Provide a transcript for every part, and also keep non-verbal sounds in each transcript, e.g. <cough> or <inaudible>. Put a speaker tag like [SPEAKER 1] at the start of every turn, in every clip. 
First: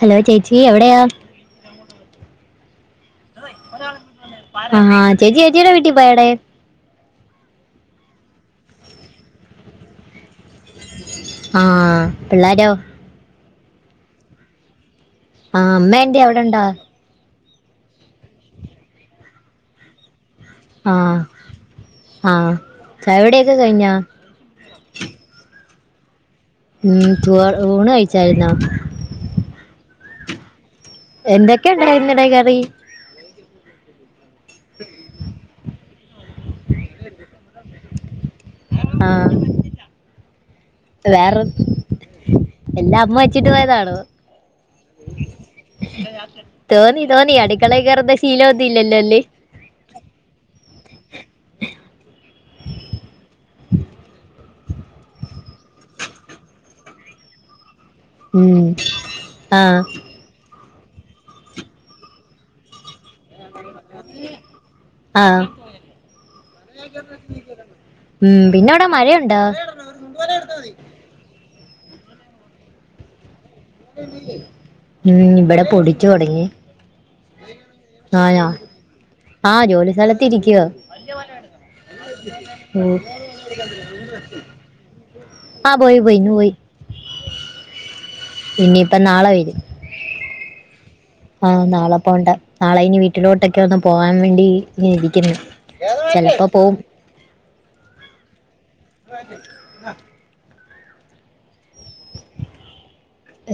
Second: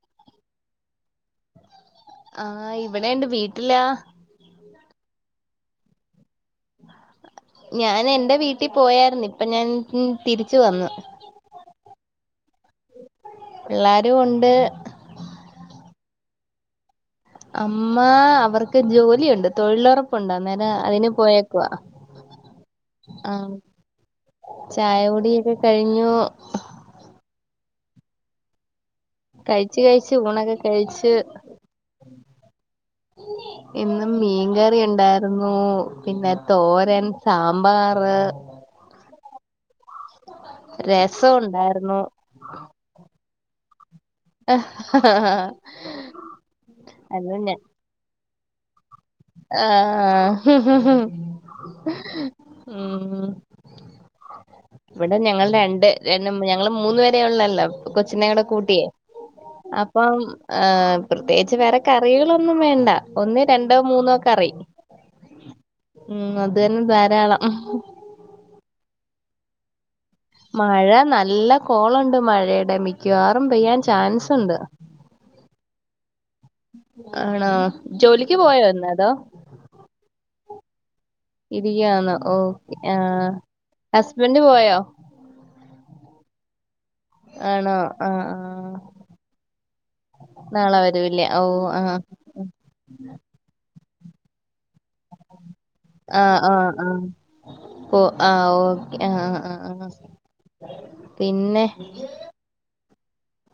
[SPEAKER 1] Hello ചേച്ചി എവിടെയാ?
[SPEAKER 2] ആ ഇവിടേണ്ട് വീട്ടിലാ
[SPEAKER 1] ആ ചേച്ചി ചേച്ചിയുടെ വീട്ടിപോയടേ
[SPEAKER 2] ഞാൻ എന്റെ വീട്ടി പോയാരുന്നു. ഇപ്പ ഞാൻ തിരിച്ച് വന്നു.
[SPEAKER 1] ആ പിള്ളേരോ?
[SPEAKER 2] എല്ലാരും ഒണ്ട്
[SPEAKER 1] ആഹ് അമ്മ ൻ്റി അവടെണ്ടാ?
[SPEAKER 2] അമ്മ അവർക്ക് ജോലിയുണ്ട് തൊഴിലൊറപ്പ് പ്പൊണ്ട് അന്നേരം
[SPEAKER 1] ആ
[SPEAKER 2] അതിന് പോയേക്കുവാ
[SPEAKER 1] ആ ചായവിടെയൊക്കെ
[SPEAKER 2] ആഹ്
[SPEAKER 1] കഴിഞ്ഞാ
[SPEAKER 2] ചായകുടിഒക്കെ കഴിഞ്ഞൂ
[SPEAKER 1] ഉം ഊണ് കഴിച്ചായിുന്നോ?
[SPEAKER 2] കഴിച്ച കഴിച്ചു ഉഊണക്കെ
[SPEAKER 1] എന്തൊക്കെണ്ടായിരിന്നാടാ?
[SPEAKER 2] ഇന്നും മീൻകറി ഉണ്ടായിരുന്നൂ പിന്നെ തോരൻ, സാമ്പാറ്
[SPEAKER 1] ആഹ
[SPEAKER 2] രസം
[SPEAKER 1] വേറെ
[SPEAKER 2] ഉണ്ടായിരുന്നു
[SPEAKER 1] എന്റെറെ അമ്മ വെച്ചിട്ട് പോയതാണ്. ധോണി ധോണി അടിക്കളകറ ദ
[SPEAKER 2] ആഹഹ്ഹ്ഹ്! ഉം ഇവിടെ ഞങ്ങ രണ്ട് രണ്ട് ഞങ്ങള് മൂന്ന വരെയ ഉള്ളല്ലോ. കൊച്ചനടെ
[SPEAKER 1] ഉം.
[SPEAKER 2] കൂട്ടിയേ
[SPEAKER 1] ആ
[SPEAKER 2] അപ്പം ആഹ് പ്രത്യേകിച്ച് വേറെ കറികളൊന്നും വേണ്ട ഒന്ന് എണ്ടോ മൂന്നോ കറി
[SPEAKER 1] ആ
[SPEAKER 2] ഉം അത് തന്നെ ധാരാളം
[SPEAKER 1] ണ്ട
[SPEAKER 2] മഴ നല്ല കോളുണ്ട് മഴയുടെ മിക്കുവാ
[SPEAKER 1] ഉ ഇവിടെ പൊടിച്ചു തുടങ്ങി
[SPEAKER 2] ആണോ
[SPEAKER 1] ആ
[SPEAKER 2] ജോലിക്ക്
[SPEAKER 1] ആ
[SPEAKER 2] പോയോ ഇന്ന് അതോ?
[SPEAKER 1] ആ ജോലി സ്ഥലത്ത് ഇരിക്കുവോ
[SPEAKER 2] ഇരിയാന്നോ ഓക്കെ
[SPEAKER 1] ഓ.
[SPEAKER 2] ആ ഹസ്ബൻഡ് പോയോ?
[SPEAKER 1] ആ പോയിപോയി ന് വോയി.
[SPEAKER 2] ആണോ ആഹ ആ
[SPEAKER 1] ഇനിയിപ്പോ
[SPEAKER 2] നാളെ വരെ
[SPEAKER 1] ആഹ് നാളെ പോകണ്ട നാളെ ഇനി വീട്ടിലോട്ടൊക്കെ വന്ന് പോകാൻ വേണ്ടി ഇ ഇരിക്ണ് ചെലപ്പ പോവും
[SPEAKER 2] ഭാ ആഹ് ഓക്കെ ആഹ് ആഹ് ആ പിന്നെ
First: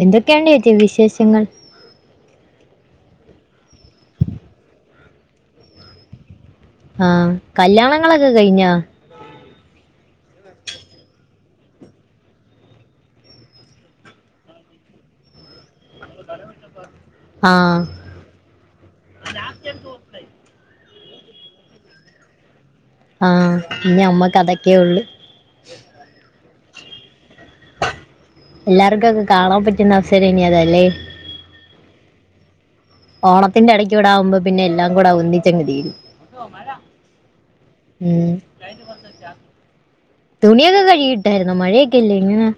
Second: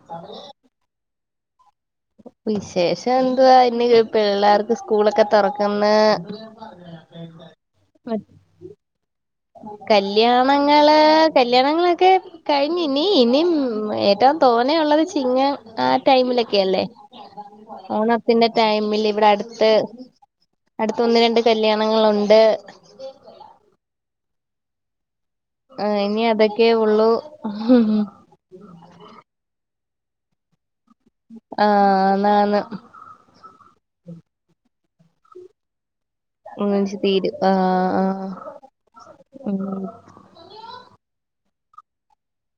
[SPEAKER 1] എന്തൊക്കെയുണ്ട് ഏച്ചി വിശേഷങ്ങൾ?
[SPEAKER 2] വിശേഷം എന്തുവാ ഇന്ന് ഈ പിള്ളേർക്ക് സ്കൂളൊക്കെ തുറക്ക്ന്ന്
[SPEAKER 1] ആഹ് കല്യാണങ്ങളൊക്കെ കഴിഞ്ഞോ
[SPEAKER 2] കല്യാണങ്ങള് കല്യാണങ്ങളൊക്കെ കഴിഞ്ഞി ഇനി ഇനിം ഏറ്റ തോനെയുള്ളത് ചിങ്ങ ആ ടൈമിലൊക്കെ അല്ലേ?
[SPEAKER 1] ആ
[SPEAKER 2] ഓണത്തിന്റെ ടൈമില് ഇവിടെ അടുത്ത് അടുത്ത ഒന്ന് രണ്ട് കല്യാണങ്ങളുണ്ട്
[SPEAKER 1] ആഹ് ഇനി അമ്മക്ക് അതൊക്കെയുള്ളു
[SPEAKER 2] ആ ഇനി അതൊക്കെ ഉള്ളൂ
[SPEAKER 1] എല്ലാർകൊക്കെ കാണാൻ പറ്റുന്ന അവസരം ഇനി അതല്ലേ
[SPEAKER 2] ആഹ് നാന്
[SPEAKER 1] ഓണത്തിന്റെ ഇടക്ക് ഇവിടെ ആവുമ്പോ പിന്നെല്ലാം കൂടെ ഒന്നിച്ചങ്ങ് തീരും
[SPEAKER 2] ഒന്നിച്ച് തീരും ആഹ്
[SPEAKER 1] മ്
[SPEAKER 2] ആഹ് ഉം
[SPEAKER 1] തുണിയൊക്കെ കഴിക്കിട്ടായിരുന്നോ മഴയൊക്കെല്ലേ ഇങ്ങനെ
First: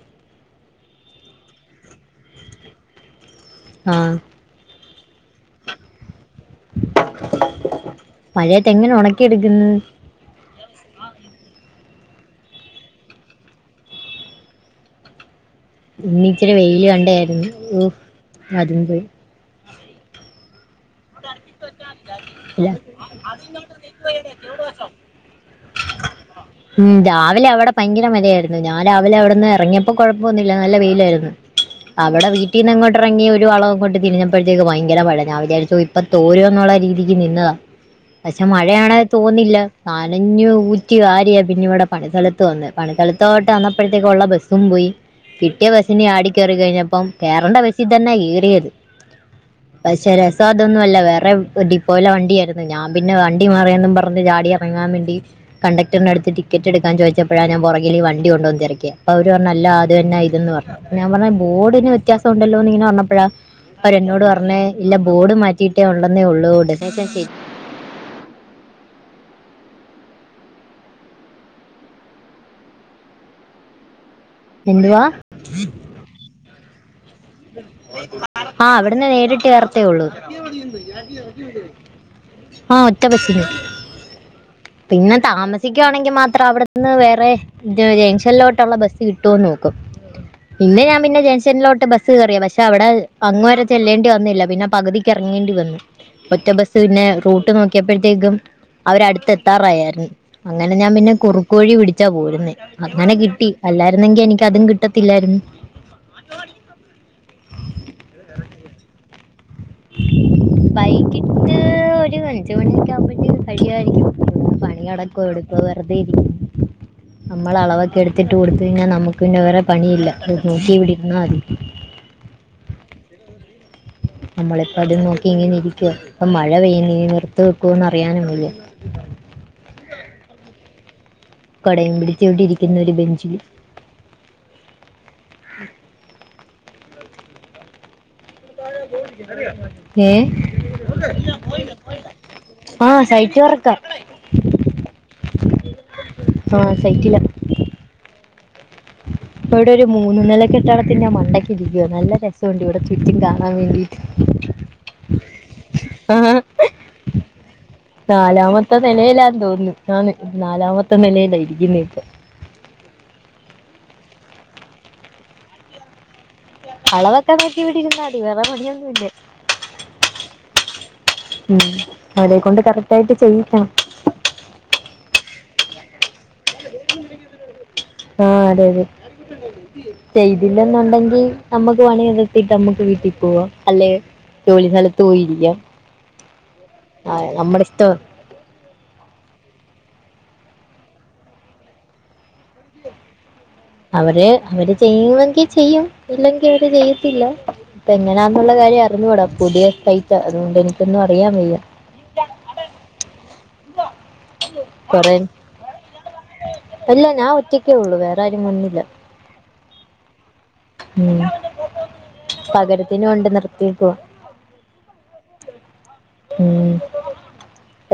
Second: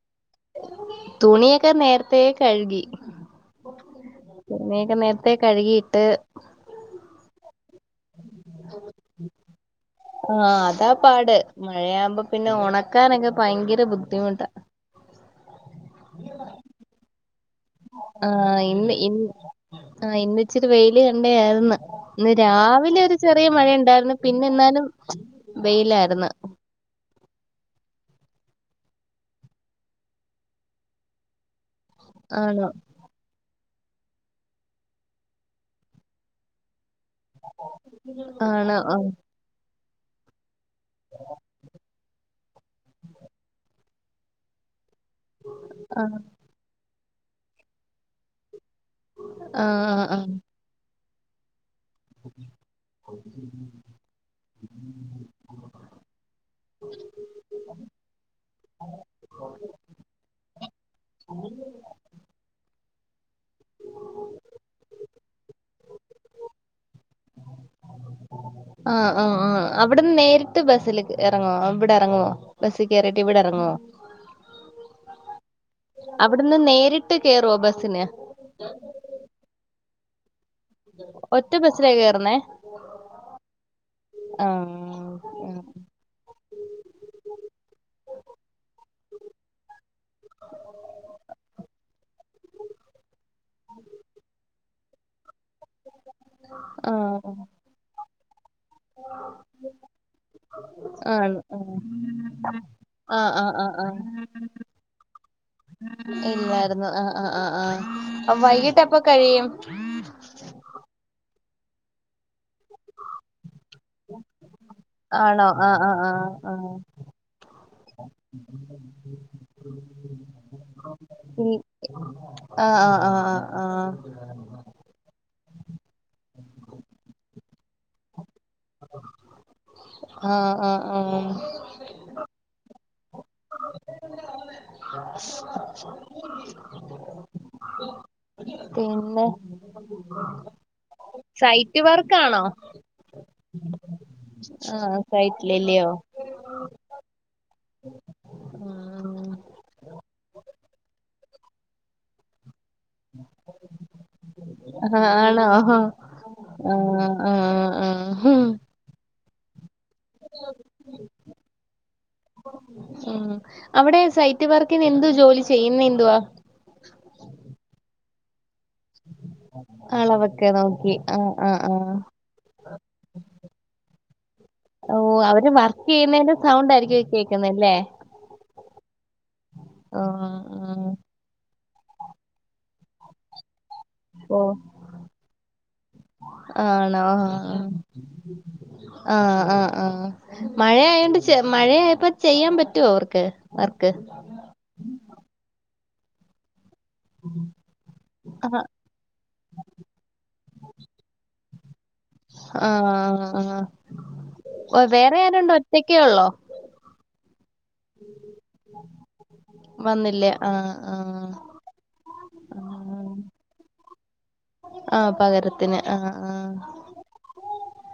[SPEAKER 2] തുണിയൊക്ക നേരത്തേ കഴുകി
[SPEAKER 1] ആഹ്
[SPEAKER 2] ഞാന് നേരത്തെ കഴുകിയിട്ട്
[SPEAKER 1] മഴയത്തെങ്ങനെ ഒണക്കി എടുക്കുന്ന്
[SPEAKER 2] ആഹ് അതാ പാട് മഴയാവുമ്പോ പിന്നെ ഉണക്കാനൊക്കെ ഭയങ്കര ബുദ്ധിമുട്ടാ
[SPEAKER 1] ഇന്ന് ഇച്ചിരി വെയില് കണ്ടേയിരുന്നു അതും പോയി
[SPEAKER 2] ആഹ് ഇന്ന് ഇച്ചിരി വൈ ഇന്ന് കണ്ടേ ആര്ന്ന് ഇന്ന്
[SPEAKER 1] ഇല്ല
[SPEAKER 2] രാവിലെ ഒരു ചെറിയ മഴയുണ്ടായിരുന്നു പിന്നെ എന്നാലും വെയിലായിരുന്നു
[SPEAKER 1] ഉം രാവിലെ അവിടെ ഭയ നല്ല മഴയായിരുന്നു ഞാൻ രാവിലെ അവിടുന്ന് എറങ്ങിയപ്പോ കൊഴപ്പൊന്നുമില്ല നല്ല വെയിലായിരുന്നു. അവിടെ
[SPEAKER 2] ആണോ
[SPEAKER 1] വീട്ടീന്ന് ഇങ്ങോട്ടിറങ്ങി ഒരു വളവങ്ങോട്ട് തിരിഞ്ഞപ്പോഴത്തേക്ക് ഭയങ്കര മഴ ഞാൻ വിചാരിച്ചു ഇപ്പൊ തോരുവെന്നുള്ള രീതിക്ക് നിന്നതാ പക്ഷെ
[SPEAKER 2] ആണോ
[SPEAKER 1] മഴയാണെ
[SPEAKER 2] ആഹ്
[SPEAKER 1] തോന്നില്ല നനഞ്ഞു ഊറ്റി വാരിയ പിന്നെ ഇവിടെ പണിസ്ഥലത്ത് വന്നെ പണിസ്ഥലത്തോട്ട് വന്നപ്പോഴത്തേക്കൊള്ള ബസ്സും പോയി കിട്ടിയ ബസ്സിന്
[SPEAKER 2] ആഹ്
[SPEAKER 1] ചാടി കയറി കഴിഞ്ഞപ്പം കേറണ്ട ബസ്സിൽ തന്നാ കേറിയത്.
[SPEAKER 2] ആഹ് ആഹ്
[SPEAKER 1] ഇതൊന്നുവല്ല വേറേ ഡിപ് പോലെ വണ്ടിയ ആയിരുന്നു ഞാൻ പിന്നെ വണ്ടി മറിയെന്നും പറഞ്ഞ് ചാടി ഇറങ്ങാൻ വേണ്ടി കണ്ടക്ടറിനടുത്ത് ടിക്കറ്റ് എടുക്ക കാൻ ചോദിച്ചപ്പഴാ ഞാൻ പൊറകില് ഈ വണ്ടി ഉണ്ടോന്ന് തെരക്കിയേ അപ്പൊ അവര് പറഞ്ഞ് അല്ലാ അത് തന്നാ ഇതെന്ന് പറഞ്ഞു ഞാൻ പറഞ്ഞ് ബോർഡില് ന് വ്യത്യാസമൊണ്ടല്ലോ എന്നിങ്ങനെ പറഞ്ഞപ്പോളാ അവര് എന്നോട് പറഞ്ഞെ ഇല്ല ബോർഡ്‌ മാറ്റ് മാറ്റിട്ട് ഉണ്ടെന്നേ ഒള്ളൂ ഉടനെത്തെ
[SPEAKER 2] ആഹ് ആഹ് ആഹ് അവിടെന്ന് നേരിട്ട് ബസ്സിൽ ഇറങ്ങോ ഇവിടെ ഇറങ്ങുവോ ബസ്സിൽ കയറീട്ട് ഇവിടെ ഇറങ്ങുവോ
[SPEAKER 1] എന്തുവാ
[SPEAKER 2] അവിടുന്ന് നേരിട്ട് കേറുവോ ബസ്സിന്
[SPEAKER 1] ആഹ് അവിടുന്ന് നേരിട്ട് കേറത്തേ ഒള്ളൂ
[SPEAKER 2] ഒറ്റ ബസ്സിലാ കേറുന്നേ
[SPEAKER 1] ആഹ് ഒറ്റ ബസ്സില് പിന്നെ
[SPEAKER 2] ആഹ്
[SPEAKER 1] താമസിക്കുവാണെങ്കി മാത്രം അവിടെന്ന് വേറെ ജെ ജംഗ്ഷനിലോട്ടുള്ള ബസ് കിട്ടുവോന്ന് നോക്കും ഇന്ന് ഞാൻ പിന്നെ ഇംഗ്ഷനിലോട്ട് ബ ബസ്സ് കേറിയെ പക്ഷെ അവിടെ അങ്ങ് വരെ ചെല്ലേണ്ടി വന്നില്ല പിന്നെ പകുതിക്ക് എറങ്ങേണ്ടി വന്നു ഒറ്റ ബസ്സ് പിന്നെ
[SPEAKER 2] ആഹ്
[SPEAKER 1] റൂട്ട് നോക്കിയപ്പഴ്ത്തേക്കും അവരടുത്ത് എത്താറായായിരുന്നു അങ്ങനെ ഞാൻ പിന്നെ
[SPEAKER 2] ആഹ് ആണ്
[SPEAKER 1] കുറുക്കുവഴി പിടിച്ചാ പോരുന്നേ അങ്ങനെ
[SPEAKER 2] ആഹ്
[SPEAKER 1] കിട്ടി
[SPEAKER 2] ആഹ് ആഹ് ആഹ്
[SPEAKER 1] അല്ലായിരുന്നെങ്കി എനിക്ക് അതും കിട്ടത്തില്ലായിരുന്നു
[SPEAKER 2] ഇല്ലായിരുന്നു ആഹ് ആഹ് ആഹ് ആഹ് വൈകിട്ടെപ്പൊ കഴിയും
[SPEAKER 1] വൈകിട്ട് എട്ട് മണിയൊക്കെ ആവുമ്പഴ്ത്തേക്ക് കഴിയുവായിരിക്കും പിന്നെ പണി നടക്കോ
[SPEAKER 2] ആണോ
[SPEAKER 1] എടുക്കുവോ
[SPEAKER 2] ആ ആ
[SPEAKER 1] വെറുതെ
[SPEAKER 2] ആ
[SPEAKER 1] ഇരിക്കും
[SPEAKER 2] ആ
[SPEAKER 1] നമ്മൾ അളവൊക്കെ എടുത്തിട്ട് കൊടുത്ത കഴഞ്ഞാൽ നമ്മുക്ക് പിന്നെ വേറെ പണിയില്ല നോക്കിയിവിടരുന്നാ മതി
[SPEAKER 2] ആഹ് ആഹ് ആഹ്
[SPEAKER 1] നമ്മളിപ്പോ അതും നോക്കി ഇങ്ങനെ ഇരിക്കുവാ ഇപ്പ മഴ പെയ്യുന്നീ <unintelligible> ത്ത് വെക്കുവോന്ന് അറിയാനും വയ്യ
[SPEAKER 2] ആഹ് ആഹ് ആഹ്
[SPEAKER 1] കൊടയും പിടിച്ച് ഇവിടെ ഇരിക്കുന്ന് ഒരു ബെഞ്ചില്
[SPEAKER 2] പിന്നെ
[SPEAKER 1] ഏഹ്
[SPEAKER 2] സൈറ്റ് വർക്കാണോ
[SPEAKER 1] ആഹഹ് സൈറ്റ് വർക്കാ
[SPEAKER 2] ആഹ് സൈറ്റില് അല്ലിയോ
[SPEAKER 1] അഹ് സൈറ്റിലാ
[SPEAKER 2] ഉം.
[SPEAKER 1] ഇവിടെ ഒരു മൂന്ന് നില കെട്ടിടത്തിന്റെ മണ്ടക്ക് ഇരിക്കുവാ നല്ല രസം ഒണ്ട് ഇവിടെ ചുറ്റി കാണാൻ വേണ്ടീട്ട്
[SPEAKER 2] ആഹ് ആണോ ആഹ് ആഹ് ആഹ്
[SPEAKER 1] തോനുന്ന് നാലാമത്തെ നിലയിലായിരിക്കുന്നേ ഇപ്പ
[SPEAKER 2] ഉം അവിടെ സൈറ്റ് വർക്കിന് എന്തു ജോലി ചെയ്യുന്നെ എന്തുവാ
[SPEAKER 1] അളവൊക്കെ നോക്കി ഇവിടെ ഇരുന്നാ മതി വേറെ പണിയൊന്നുമില്ല
[SPEAKER 2] അളവൊക്കെ നോക്കി ആഹ് ആഹ്
[SPEAKER 1] ഉം
[SPEAKER 2] ആഹ്
[SPEAKER 1] അവരെ കൊണ്ട് കറക്റ്റ് ആയിട്ട് ചെയ്യിക്കണം
[SPEAKER 2] ഓ അവര് വർ
[SPEAKER 1] ആഹ് അതെ അതെ
[SPEAKER 2] ആ ആ
[SPEAKER 1] ചെയ്തില്ലെന്നുണ്ടെങ്കിൽ നമ്മുക്ക് പണി നിർത്തിട്ട് നമ്മുക്ക് വീട്ടിൽ പോവാം അല്ലെ
[SPEAKER 2] ഓ
[SPEAKER 1] ജോലി സ്ഥലത്ത് പോയിരിക്കാം
[SPEAKER 2] ആണോ
[SPEAKER 1] ആ, നമ്മുടെ
[SPEAKER 2] ആഹ്
[SPEAKER 1] ഇഷ്ടം
[SPEAKER 2] ആഹ് ആഹ് ആഹ് മഴയായൊണ്ട് മഴയായപ്പോ ചെയ്യാൻ പറ്റുവോ അവർക്ക് വർക്ക്
[SPEAKER 1] അവര് അവര് ചെയ്യുമെങ്കിൽ ചെയ്യും ഇല്ലെങ്കിൽ അവര് ചെയ്യത്തില്ല ഇപ്പ
[SPEAKER 2] ആ
[SPEAKER 1] എങ്ങനാന്നുള്ള കാര്യം അറിഞ്ഞൂട പുതിയ സൈറ്റാ അതുകൊണ്ട് എനിക്കൊന്നും അറിയാൻ വയ്യ
[SPEAKER 2] ആഹ് ആഹ് ആഹ് വെ
[SPEAKER 1] കൊറേ
[SPEAKER 2] വേറെ ആരുണ്ട് ഒറ്റക്കേ ഒള്ള്
[SPEAKER 1] അല്ല ഞാൻ ഒറ്റക്കേ ഒള്ളു വേറെ ആരും വന്നില്ല
[SPEAKER 2] വന്നില്ലേ ആ ആ
[SPEAKER 1] ഉം പകരത്തിന് കൊണ്ട് നിർത്തിയേക്കുവാ
[SPEAKER 2] ആഹ് പകരത്തിന് ആ ആ
[SPEAKER 1] ഉം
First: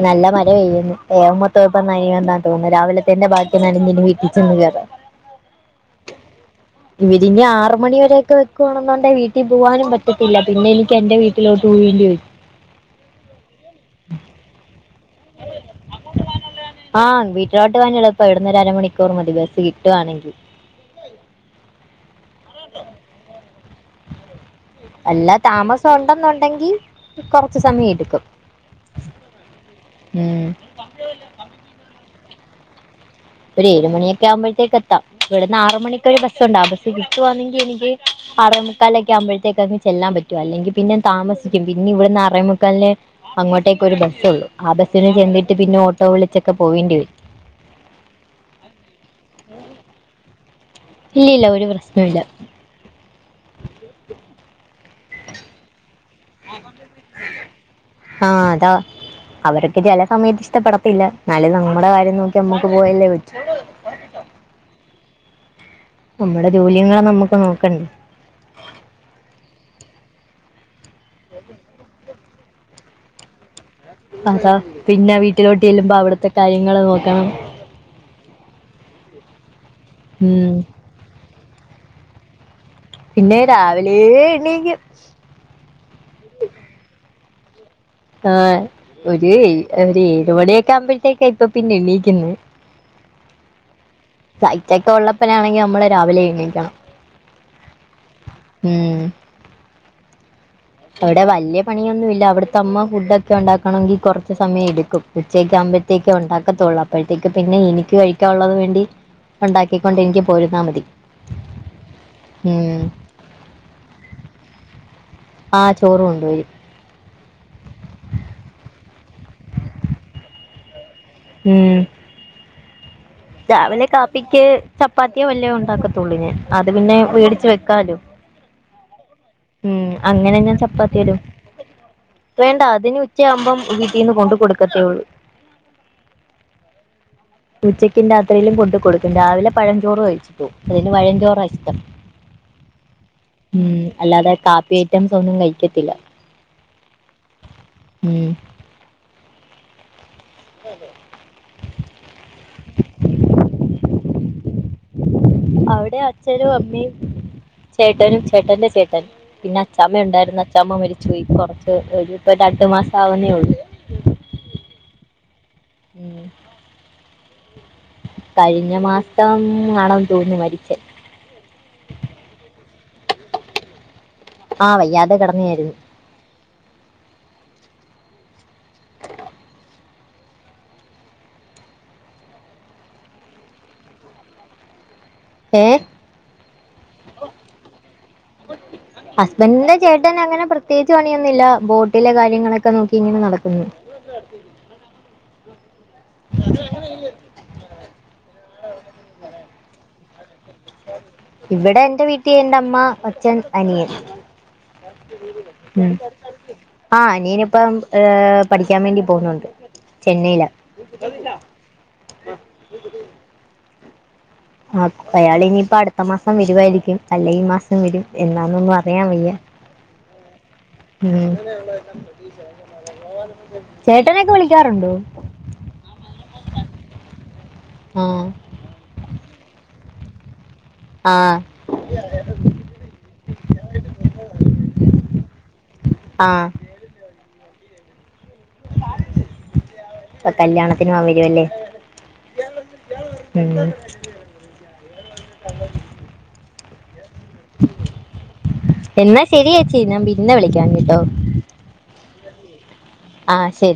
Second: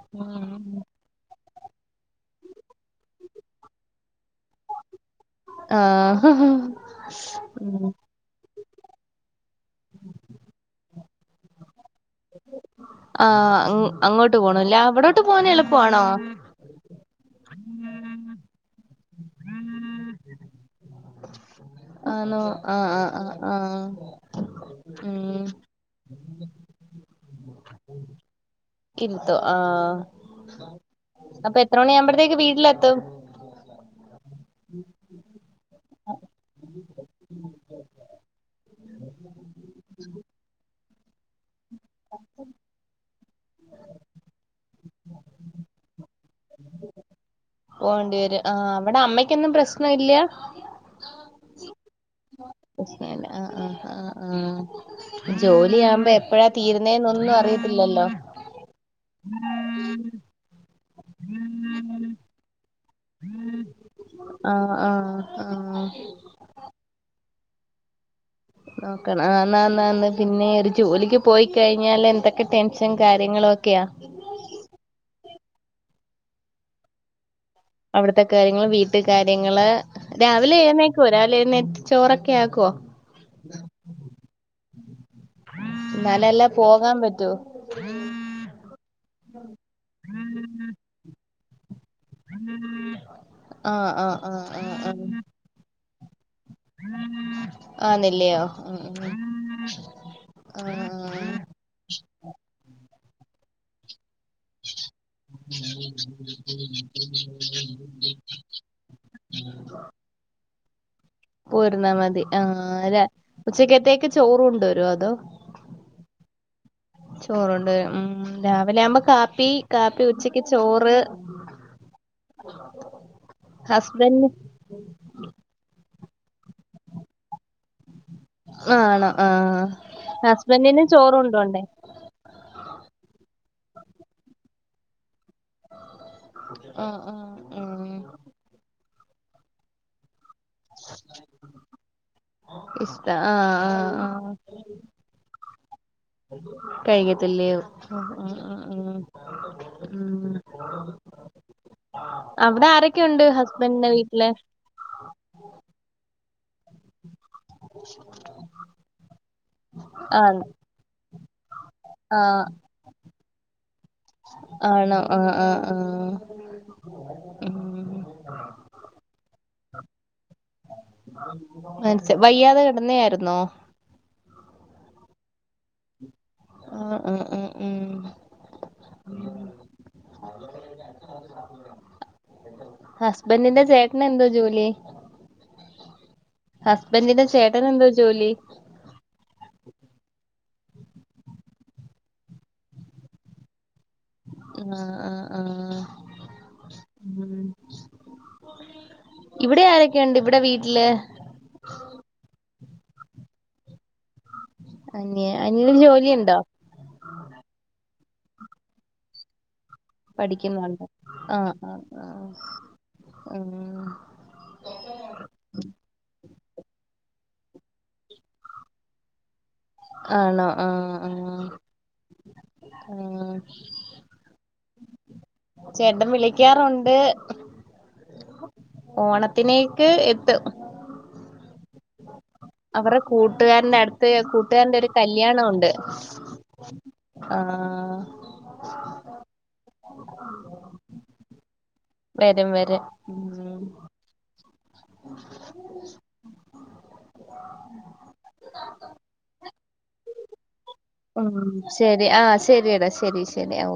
[SPEAKER 1] നല്ല മഴ
[SPEAKER 2] ഉം.
[SPEAKER 1] പെയ്യുന്നു വേ പൊ ത്തം ഇപ്പ നനയുവെന്നാ തോനുന്നെ രാവിലത്തെന്റെ ബാക്കി നനഞ്ഞ് ഇനി വീട്ടി ചെന്ന് കേറാം
[SPEAKER 2] ആഹ്
[SPEAKER 1] ഇവരിനി ആറ് മണിവരെയൊക്കെ വെക്കുവാണെന്നൊണ്ടെ വീട്ടി പോവാനും പറ്റത്തില്ല പിന്നെ എനിക്ക് എറെ വീട്ടിലോട്ട് പോകേണ്ടി വരും
[SPEAKER 2] ആഹ് അങ് അങ്ങോട്ട് പോണല്ലേ അവിടോ
[SPEAKER 1] ആഹ് വീട്ടിലോട്ട് പോവാൻ എളുപ്പാ ഇവിടുന്ന് ഒര് അരമ മണിക്കൂർ മതി ബസ്സ് കിട്ടുവാന്നെങ്കി
[SPEAKER 2] ആന്നോ ആഹ് ആഹ് ആഹ് ആഹ്
[SPEAKER 1] അല്ല താമസം ഒണ്ടൊന്നൊണ്ടെങ്കി കൊറ
[SPEAKER 2] <unintelligible> ആഹ്
[SPEAKER 1] ഉം.
[SPEAKER 2] അപ്പൊ എത്ര മണി ആവുമ്പഴ് ത്തേക്ക് വീട്ടിലെത്തും
[SPEAKER 1] ഒരു ഏഴ് മണിയൊക്കെ ആകുമ്പഴ്ത്തേക്ക് എത്താം ഇവിടുന്ന് ആറ് മണിക്ക് ഒരു ബസ്സുണ്ട് ആ ബസ്സ് കിട്ടുവാന്നെങ്കി എനിക്ക് ആറെ മുക്കാലൊക്കെ ആകുമ്പഴ്‌ത്തേന് അങ്ങ് ചെല്ലാൻ പറ്റും അല്ലെങ്കി പിന്നെ താമസിക്കും പിന്നെ ഇവിടുന്ന് ആറേമുക്കാലിനേ അങ്ങോട്ടേക്ക് ഒരു ബസ്സുള്ളു ആ ബസ്സിന് ചെന്നിട്ട് പിന്നെ ഓട്ടോ വിളിച്ചൊക്കെ പോവേണ്ടി വരും
[SPEAKER 2] പോവേണ്ടി വരും ആ അവിടെ അമ്മയ്ക്കൊന്നും പ്രശ്നം ഇല്ല
[SPEAKER 1] ഇല്ല ഇല്ല ഒരു പ്രശ്നോം ഇല്ല
[SPEAKER 2] പ്രശ്നയില്ല ആ ആഹ് ആഹ് ആ ജോലി ആവുമ്പ
[SPEAKER 1] ആഹ് അതാ അവരൊക്കെ ജല സമയത്ത് ഇഷ്ടപ്പെടത്തില്ല എന്നാലും നമ്മുടെ കാര്യം നോക്കി നമ്മുക്ക് പോയല്ലേ പറ്റു
[SPEAKER 2] ആ ആ ആ
[SPEAKER 1] നമ്മുടെ ജോലിയെന്ന് പറഞ്ഞ് നമ്മുക്ക് നോക്കണ്ടേ?
[SPEAKER 2] നോക്കണം ആന്നാന്നാന്ന് പിന്നെ ഒരു ജോലിക്ക് പോയി കഴിഞ്ഞാല് എന്തൊക്കെ ടെൻഷൻ കാര്യങ്ങളും ഒക്കെയാ
[SPEAKER 1] അതാ പിന്നെ വീട്ടിലോട്ട് ചെല്ലുമ്പോ അവിടത്തെ കാര്യങ്ങള് നോക്കണം.
[SPEAKER 2] അവിടത്തെ കാര്യങ്ങള് വീട്ട് കാര്യങ്ങള്
[SPEAKER 1] ഉം
[SPEAKER 2] രാവിലെ എഴുന്നേക്കുവോ രാവിലെ എഴുന്നേ ചോറൊക്കെ ആക്കുവോ
[SPEAKER 1] പിന്നെ രാവിലേ എണ്ണീക്കും
[SPEAKER 2] എന്നാലല്ലേ പോകാൻ പറ്റൂ
[SPEAKER 1] ആ ഒരു ഒരു ഏഴ് മണിയൊക്കെ ആകുമ്പോഴത്തേക്ക് ഇപ്പൊ പിന്നെ എണ്ണീക്
[SPEAKER 2] ആ ആ ആ ആ
[SPEAKER 1] സൈറ്റ് ഒക്കെ
[SPEAKER 2] ആ
[SPEAKER 1] ഉള്ളപ്പനാണെങ്കി നമ്മള് രാവിലെ എണീക്
[SPEAKER 2] ആന്നില്ലയോ ഉം
[SPEAKER 1] അവിടെ വലിയ പണിയൊന്നുംല്ല അവിടത്തമ്മ ഫുഡ് ഒക്കെ ഉണ്ടാക്കണമെങ്കിൽ കൊറ ഉം സമയം എടുക്കും ഉച്ചേയ്ക്ക ആകുമ്പഴത്തേക്കേ ഉണ്ടാക്കത്തുള്ളൂ അപ്പോഴത്തേക്ക് പിന്നെ എനിക്ക് കഴിക്കാനുള്ളത് വേണ്ടി ഉണ്ടാക്കിക്കൊണ്ട് എനിക്ക് പോരുന്നാൽ മതി
[SPEAKER 2] പോര്ന്നാ മതി ആഹ്
[SPEAKER 1] ഉം
[SPEAKER 2] അല്ല ഉച്ചക്കത്തേക്ക് ചോറു കൊണ്ട് വരുവോ അതോ?
[SPEAKER 1] ആ ചോറ് കൊണ്ടുവരും
[SPEAKER 2] ചോറുണ്ട് ഉം രാവിലെ മ്മ കാപ്പി കാപ്പി ഉച്ചയ്ക്ക് ചോറ്
[SPEAKER 1] ഉം രാവിലെ
[SPEAKER 2] ഹസ്ബൻഡ്
[SPEAKER 1] കാപ്പിക്ക് ചപ്പാത്തിയോ വല്ലേ ഉണ്ടാക്കത്തുള്ളു അത് പിന്നെ മേടിച്ച് വെക്കാലോ
[SPEAKER 2] മാണോ ആഹ്
[SPEAKER 1] ഉം അങ്ങനെ ഞാൻ
[SPEAKER 2] ഹസ്ബന്റിന്
[SPEAKER 1] ചപ്പാത്തി ഇടും
[SPEAKER 2] ചോറൊണ്ടോണ്ടേ
[SPEAKER 1] വേണ്ട അതിനി ഉച്ചയാവുമ്പം വീട്ടീന്ന് കൊണ്ട് കൊടുക്കത്തേയുള്ളു
[SPEAKER 2] ആഹ്
[SPEAKER 1] ഉച്ചയ്ക്കും രാത്രിയിലും <unintelligible> രാവിലെ പഴഞ്ചോറ് കഴിച്ചു അതിന് പഴഞ്ചോറാ ഇഷ്ടം
[SPEAKER 2] ഇഷ്ട ആ ആ
[SPEAKER 1] ഉം അല്ലാതെ കാപ്പി ഐറ്റംസാന്നും കഴിക്ക
[SPEAKER 2] കഴിക്കത്തില്ലയൊ ഉം ഉം ഉം ഉം ഉം അവടെ ആരൊക്കെയുണ്ട് ഹസ്ബൻന്റെ വീട്ടില്
[SPEAKER 1] അവിടെ അച്ഛനും അമ്മിം ചേട്ടനും ചേട്ടന്റെ ചേട്ടൻ പിന്നെ അച്ചാമ്മ
[SPEAKER 2] ആ
[SPEAKER 1] ഉണ്ടാരുന്നു അച്ചാമ്മ മരിച്ചു പോയി കൊറച്ച് ട്ട്
[SPEAKER 2] ആ
[SPEAKER 1] ഒരുപ്പെ രണ്ട് മാസാവുന്നേ ഉ
[SPEAKER 2] ആണോ ആഹ് ആഹ്
[SPEAKER 1] ഉം കഴിഞ്ഞ മാസം ആണെന്ന് തോന്ന്ന്നു മരിച്ചേ
[SPEAKER 2] മരിച്ചെ വയ്യാതെ കെടന്നെയാരുന്നോ
[SPEAKER 1] ആഹ് വയ്യാതെ കെടന്നെയാരുന്നു
[SPEAKER 2] ആഹ് ആഹ് ആഹ് ഉം ഹസ്ബൻ്റിൻ്റെ ചേട്ടനെന്തോ ജോലി
[SPEAKER 1] ഏഹ്
[SPEAKER 2] ഹസ്ബന്റിന്റെ ചേട്ടനെന്തോ ജോലി
[SPEAKER 1] ഹസ്ബൻ്റിൻ്റെ ചേട്ടനങ്ങനെ പ്രത്യേയിച്ച് പണിയൊന്നില്ല ബോട്ടിലെ കാര്യങ്ങളൊക്കെ നോക്കി ഇങ്ങനെ നടക്കുന്നു
[SPEAKER 2] ആഹ് ആഹ് ആഹ് ഉം ഇവിടെ ആരൊക്കേണ്ട് ഇവിടെ വീട്ടില്
[SPEAKER 1] ഇവടെ എന്റെ വീട്ടി എന്റെ അമ്മ അച്ഛൻ അനിയൻ
[SPEAKER 2] അനിയ അനിയന്
[SPEAKER 1] ഉം
[SPEAKER 2] ജോലിയുണ്ടോ
[SPEAKER 1] ആഹ് അനിയന് ഇപ്പം ഏഹ് പഠിക്ക്യാ വേണ്ടി പോവുന്നുണ്ട്
[SPEAKER 2] പഠിക്ക്യുന്നുണ്ട് ആഹ് ആഹ് ആഹ് ഉം
[SPEAKER 1] ആഹ് അപ്പൊ അയാള് ഇനിയിപ്പോ അടുത്ത മാസം വരുവായിരിക്കും അല്ലെങ്കി ഈ മാസം വരും എന്നാന്നൊന്നും അറിയാൻവയ്യ
[SPEAKER 2] ആണോ ആഹ്
[SPEAKER 1] ഉം
[SPEAKER 2] ആഹ് ആഹ്
[SPEAKER 1] ചേട്ടനൊക്കെ വിളിക്കാറുണ്ടോ?
[SPEAKER 2] ചേട്ടൻ വിളിക്കാറുണ്ട്.
[SPEAKER 1] ആഹ്
[SPEAKER 2] ഓണത്തിനേക്ക് എത്തും
[SPEAKER 1] ആഹ്
[SPEAKER 2] അവരെ കൂട്ടുകാരന്റെ അടുത്ത്. കൂട്ടുകാരന്റെ ഒരു കല്ല്യാണുമുണ്ട്.
[SPEAKER 1] ആഹ്
[SPEAKER 2] ആഹ്.
[SPEAKER 1] ഇപ്പൊ കല്യാണത്തിനോ വരുവല്ലേ
[SPEAKER 2] വരും വരും
[SPEAKER 1] ഉം എന്നാ ശരിയേച്ചി ഞാൻ പിന്നെ വിളിക്കാം കെട്ടോ.
[SPEAKER 2] ഉം ശരി ആഹ് ശരിയടാ ശരി ശരി ഓ